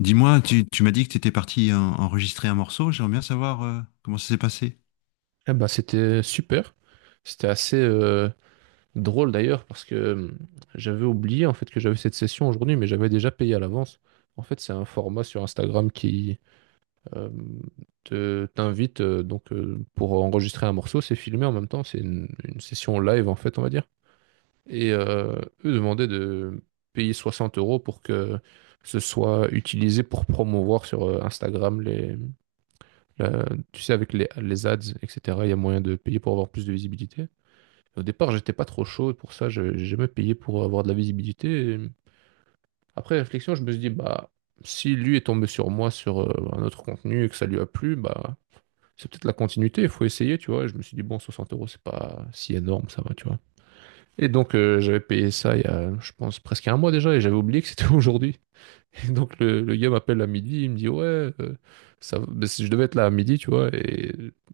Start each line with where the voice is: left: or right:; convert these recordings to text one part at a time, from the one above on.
left: Dis-moi, tu m'as dit que tu étais enregistrer un morceau. J'aimerais bien savoir comment ça s'est passé.
right: C'était super. C'était assez drôle d'ailleurs parce que j'avais oublié en fait que j'avais cette session aujourd'hui, mais j'avais déjà payé à l'avance. En fait, c'est un format sur Instagram qui euh, te t'invite donc pour enregistrer un morceau, c'est filmé en même temps, c'est une session live en fait, on va dire. Et euh, eux demandaient de payer 60 euros pour que ce soit utilisé pour promouvoir sur Instagram la- tu sais, avec les ads, etc. Il y a moyen de payer pour avoir plus de visibilité. Au départ, j'étais pas trop chaud pour ça, j'ai jamais payé pour avoir de la visibilité. Après réflexion, je me suis dit, bah, si lui est tombé sur moi sur un autre contenu et que ça lui a plu, bah, c'est peut-être la continuité, il faut essayer, tu vois. Et je me suis dit, bon, 60 euros, c'est pas si énorme, ça va, tu vois. Et donc, j'avais payé ça il y a, je pense, presque un mois déjà et j'avais oublié que c'était aujourd'hui. Et donc, le gars m'appelle à midi, il me dit, ouais, euh, ben, si je devais être là à midi, tu vois. Et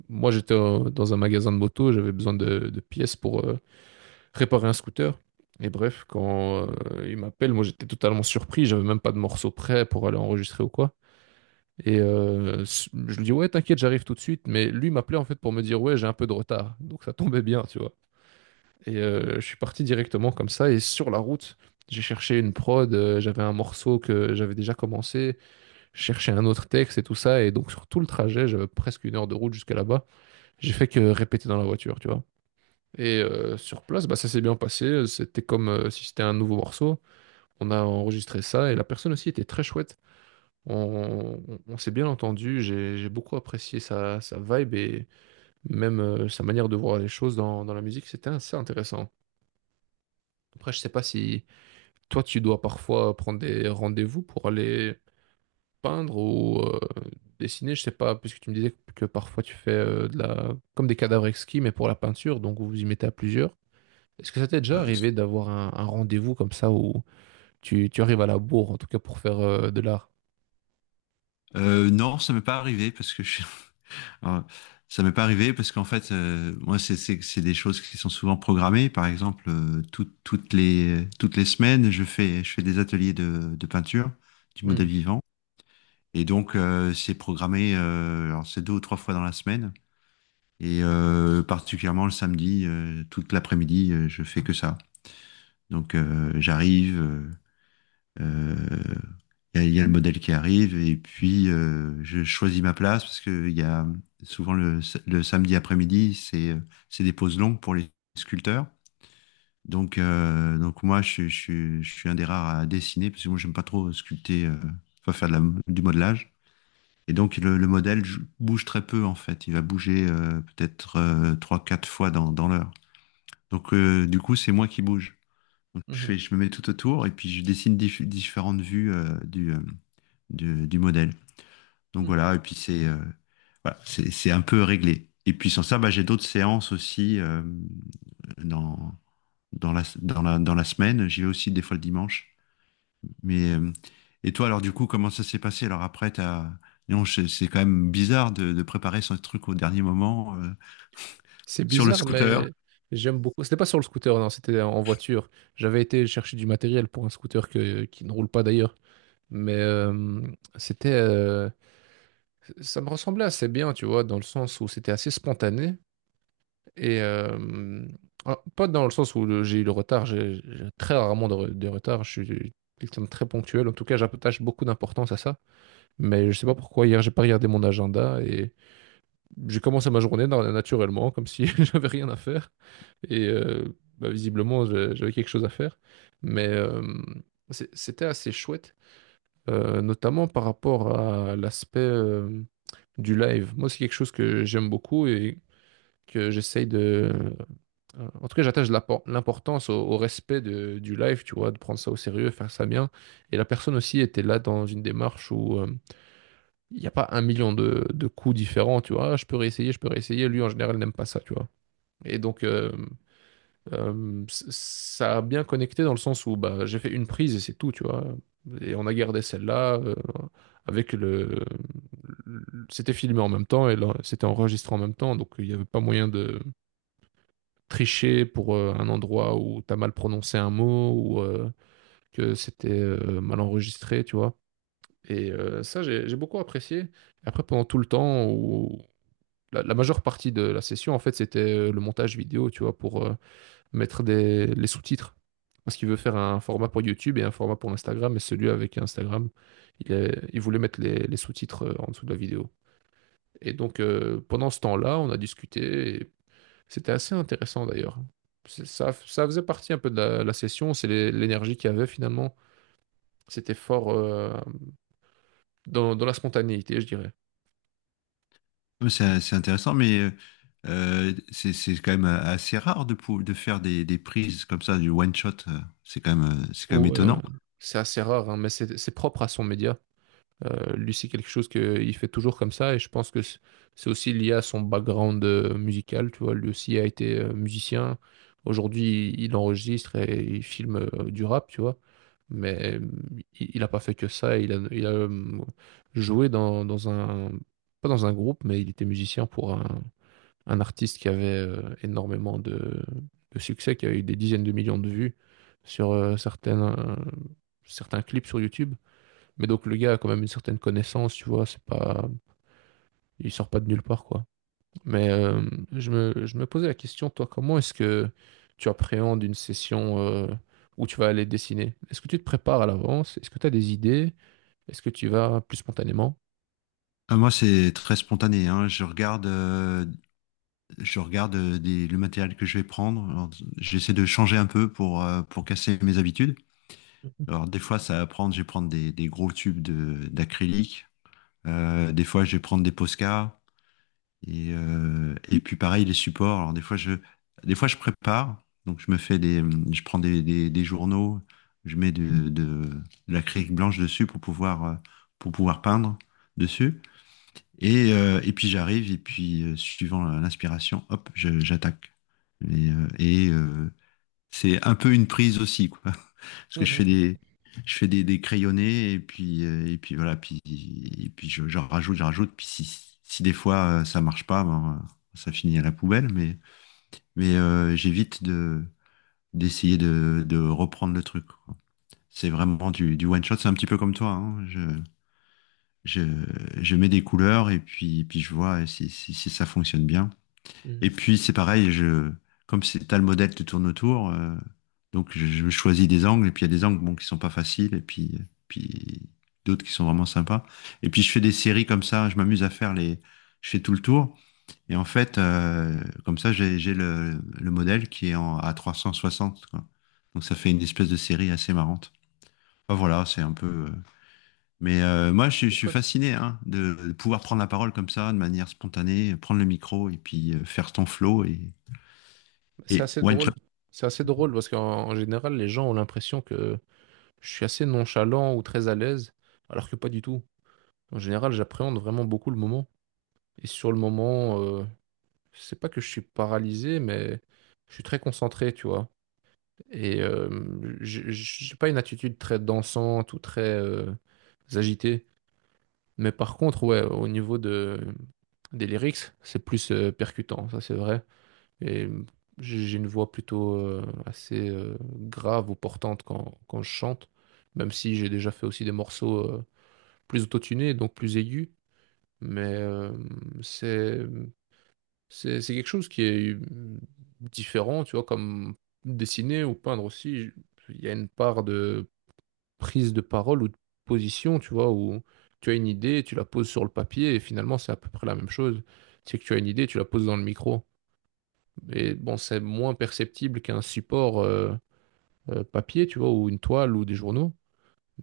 right: moi, dans un magasin de moto, j'avais besoin de pièces pour. Réparer un scooter. Et bref, quand il m'appelle, moi j'étais totalement surpris, j'avais même pas de morceau prêt pour aller enregistrer ou quoi. Je lui dis ouais, t'inquiète, j'arrive tout de suite. Mais lui m'appelait en fait pour me dire ouais, j'ai un peu de retard. Donc ça tombait bien, tu vois. Je suis parti directement comme ça. Et sur la route, j'ai cherché une prod, j'avais un morceau que j'avais déjà commencé, je cherchais un autre texte et tout ça. Et donc sur tout le trajet, j'avais presque une heure de route jusqu'à là-bas. J'ai fait que répéter dans la voiture, tu vois. Sur place, bah, ça s'est bien passé. C'était comme si c'était un nouveau morceau. On a enregistré ça et la personne aussi était très chouette. On s'est bien entendu. J'ai beaucoup apprécié sa vibe et même sa manière de voir les choses dans la musique. C'était assez intéressant. Après, je sais pas si toi, tu dois parfois prendre des rendez-vous pour aller peindre ou dessiner. Je sais pas, puisque tu me disais que parfois tu fais de la comme des cadavres exquis, mais pour la peinture. Donc, vous vous y mettez à plusieurs. Est-ce que ça t'est déjà
left: Euh,
right: arrivé d'avoir un rendez-vous comme ça où tu arrives à la bourre, en tout cas pour faire de l'art?
left: non, ça m'est pas arrivé parce que Alors, ça m'est pas arrivé parce qu'en fait, moi, c'est des choses qui sont souvent programmées. Par exemple, toutes toutes les semaines, je fais des ateliers de peinture du
right: Hmm,
left: modèle vivant. Et donc, c'est programmé, alors c'est deux ou trois fois dans la semaine. Et particulièrement le samedi, toute l'après-midi, je fais que ça. Donc, j'arrive. Euh, il y a le modèle qui arrive et puis je choisis ma place parce que il y a souvent le samedi après-midi, c'est des pauses longues pour les sculpteurs. Donc moi, je suis un des rares à dessiner parce que moi, j'aime pas trop sculpter, enfin du modelage. Et donc, bouge très peu en fait. Il va bouger peut-être trois, quatre fois dans l'heure. Donc, du coup, c'est moi qui bouge. Donc,
right: mhm,
left: je me mets tout autour et puis je différentes vues du modèle. Donc
right: hmm.
left: voilà, et puis c'est voilà, c'est un peu réglé. Et puis sans ça, bah, j'ai d'autres séances aussi dans, dans la semaine. J'y vais aussi des fois le dimanche. Mais, et toi, alors du coup, comment ça s'est passé? Alors après, t'as... Non, c'est quand même bizarre de préparer son truc au dernier moment
right: C'est
left: sur le
right: bizarre,
left: scooter.
right: mais j'aime beaucoup. C'était pas sur le scooter, non, c'était en voiture. J'avais été chercher du matériel pour un scooter qui ne roule pas d'ailleurs. Mais euh, c'était, ça me ressemblait assez bien, tu vois, dans le sens où c'était assez spontané. Et euh, pas dans le sens où j'ai eu le retard, j'ai très rarement de retard. Je suis quelqu'un de très ponctuel. En tout cas, j'attache beaucoup d'importance à ça. Mais je sais pas pourquoi, hier, j'ai pas regardé mon agenda et j'ai commencé ma journée naturellement, comme si j'avais rien à faire. Et euh, bah, visiblement, j'avais quelque chose à faire. Mais euh, C'était assez chouette, notamment par rapport à l'aspect du live. Moi, c'est quelque chose que j'aime beaucoup et que j'essaye de En tout cas, j'attache l'importance au respect du live, tu vois, de prendre ça au sérieux, faire ça bien. Et la personne aussi était là dans une démarche où il n'y a pas un million de coups différents, tu vois. Ah, je peux réessayer, je peux réessayer. Lui, en général, n'aime pas ça, tu vois. Et donc, euh, Ça a bien connecté dans le sens où bah, j'ai fait une prise et c'est tout, tu vois. Et on a gardé celle-là avec le... C'était filmé en même temps et c'était enregistré en même temps, donc il n'y avait pas moyen de tricher pour un endroit où t'as mal prononcé un mot ou que c'était mal enregistré, tu vois. Ça, j'ai beaucoup apprécié. Après, pendant tout le temps où la majeure partie de la session, en fait, c'était le montage vidéo, tu vois, pour mettre les sous-titres. Parce qu'il veut faire un format pour YouTube et un format pour Instagram. Et celui avec Instagram, il voulait mettre les sous-titres en dessous de la vidéo. Et donc, pendant ce temps-là, on a discuté. C'était assez intéressant d'ailleurs. Ça, ça faisait partie un peu de la session. L'énergie qu'il y avait finalement. C'était fort dans la spontanéité, je dirais.
left: C'est intéressant, mais c'est quand même assez rare de faire des prises comme ça, du one shot. C'est quand même
right: Ou,
left: étonnant.
right: euh, c'est assez rare, hein, mais c'est propre à son média. Lui, c'est quelque chose qu'il fait toujours comme ça et je pense que c'est aussi lié à son background musical. Tu vois, lui aussi a été musicien. Aujourd'hui, il enregistre et il filme du rap, tu vois. Mais euh, il n'a pas fait que ça. Il a joué dans un Pas dans un groupe, mais il était musicien pour un artiste qui avait énormément de succès, qui a eu des dizaines de millions de vues sur certains clips sur YouTube. Mais donc le gars a quand même une certaine connaissance, tu vois, c'est pas, il sort pas de nulle part, quoi. Mais euh, je me posais la question, toi, comment est-ce que tu appréhendes une session où tu vas aller dessiner? Est-ce que tu te prépares à l'avance? Est-ce que tu as des idées? Est-ce que tu vas plus spontanément?
left: Ah, moi, c'est très spontané, hein. Je regarde le matériel que je vais prendre. Alors, j'essaie de changer un peu pour casser mes habitudes. Alors, des fois, je vais prendre des gros tubes d'acrylique. Des fois, je vais prendre des Posca. Et puis, pareil, les supports. Alors, des fois, je prépare. Donc, je prends des journaux. Je mets de l'acrylique blanche dessus pour pouvoir peindre dessus. Et puis j'arrive, et puis suivant l'inspiration, hop, j'attaque. Et, c'est un peu une prise aussi, quoi. Parce que
right: Mhm.
left: je fais des crayonnés, et puis voilà, et puis j'en rajoute, j'en rajoute. Puis si des fois ça marche pas, ben, ça finit à la poubelle, mais j'évite d'essayer de reprendre le truc, quoi. C'est vraiment du one shot, c'est un petit peu comme toi, hein. Je, je mets des couleurs et puis, puis je vois si ça fonctionne bien.
right: Mhm.
left: Et puis c'est pareil, comme c'est t'as le modèle qui tourne autour, donc je choisis des angles et puis il y a des angles bon, qui sont pas faciles et puis, puis d'autres qui sont vraiment sympas. Et puis je fais des séries comme ça, je m'amuse à faire les, je fais tout le tour. Et en fait, comme ça, j'ai le modèle qui est en, à 360, quoi. Donc ça fait une espèce de série assez marrante. Enfin, voilà, c'est un peu. Mais moi,
right: C'est
left: je suis
right: chouette.
left: fasciné hein, de pouvoir prendre la parole comme ça, de manière spontanée, prendre le micro et puis faire ton flow
right: C'est
left: et
right: assez
left: one
right: drôle.
left: shot.
right: C'est assez drôle parce qu'en en général, les gens ont l'impression que je suis assez nonchalant ou très à l'aise, alors que pas du tout. En général, j'appréhende vraiment beaucoup le moment. Et sur le moment, c'est pas que je suis paralysé, mais je suis très concentré, tu vois. Et euh, j'ai pas une attitude très dansante ou très agitée. Mais par contre, ouais, au niveau des lyrics, c'est plus percutant, ça c'est vrai. Et euh, j'ai une voix plutôt assez grave ou portante quand je chante, même si j'ai déjà fait aussi des morceaux plus autotunés, donc plus aigus. Mais euh, c'est c'est quelque chose qui est différent, tu vois, comme dessiner ou peindre aussi. Il y a une part de prise de parole ou de position, tu vois, où tu as une idée, tu la poses sur le papier et finalement c'est à peu près la même chose. C'est que tu as une idée, tu la poses dans le micro. Et bon, c'est moins perceptible qu'un support papier, tu vois, ou une toile ou des journaux.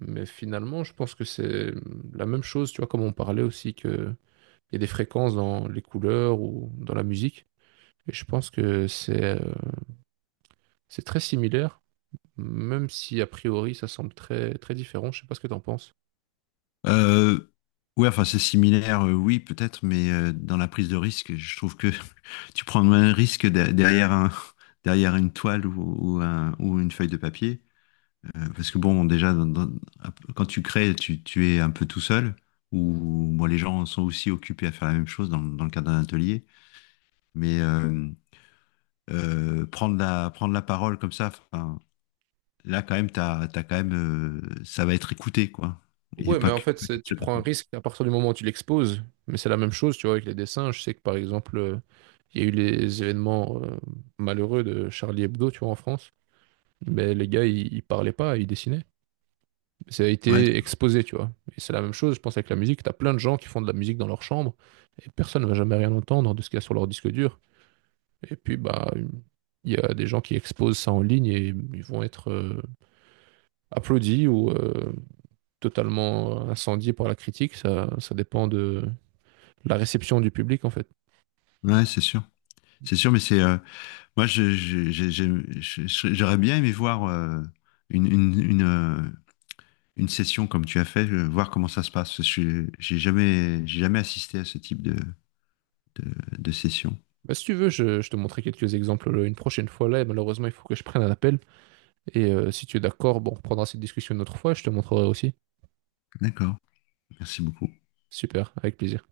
right: Mais finalement, je pense que c'est la même chose, tu vois, comme on parlait aussi que il y a des fréquences dans les couleurs ou dans la musique. Et je pense que c'est très similaire, même si a priori ça semble très, très différent. Je sais pas ce que t'en penses.
left: Euh, ouais, enfin, c'est similaire, oui, peut-être, mais dans la prise de risque, je trouve que tu prends moins de risque derrière un, derrière une toile ou, ou une feuille de papier. Parce que bon, déjà, quand tu crées, tu es un peu tout seul, ou moi, les gens sont aussi occupés à faire la même chose dans, dans le cadre d'un atelier. Mais, prendre la parole comme ça, enfin, là, quand même, t'as quand même, ça va être écouté, quoi. Et
right: Ouais, mais
left: pas
right: en
left: que,
right: fait,
left: pas qu'une
right: tu
left: seule
right: prends un
left: personne.
right: risque à partir du moment où tu l'exposes. Mais c'est la même chose, tu vois, avec les dessins. Je sais que par exemple, il y a eu les événements malheureux de Charlie Hebdo, tu vois, en France. Mais les gars, ils parlaient pas, ils dessinaient. Ça a
left: Ouais,
right: été exposé, tu vois. Et c'est la même chose, je pense, avec la musique. T'as plein de gens qui font de la musique dans leur chambre et personne ne va jamais rien entendre de ce qu'il y a sur leur disque dur. Et puis, bah, il y a des gens qui exposent ça en ligne et ils vont être applaudis ou totalement incendiés par la critique. Ça dépend de la réception du public, en fait.
left: ouais, c'est sûr. C'est sûr, mais c'est, moi, j'aurais bien aimé voir une, une session comme tu as fait, voir comment ça se passe. Je suis- j'ai jamais assisté à ce type de, de session.
right: Bah, si tu veux, je te montrerai quelques exemples une prochaine fois là. Et malheureusement, il faut que je prenne un appel. Si tu es d'accord, bon, on reprendra cette discussion une autre fois et je te montrerai aussi.
left: D'accord. Merci beaucoup.
right: Super, avec plaisir.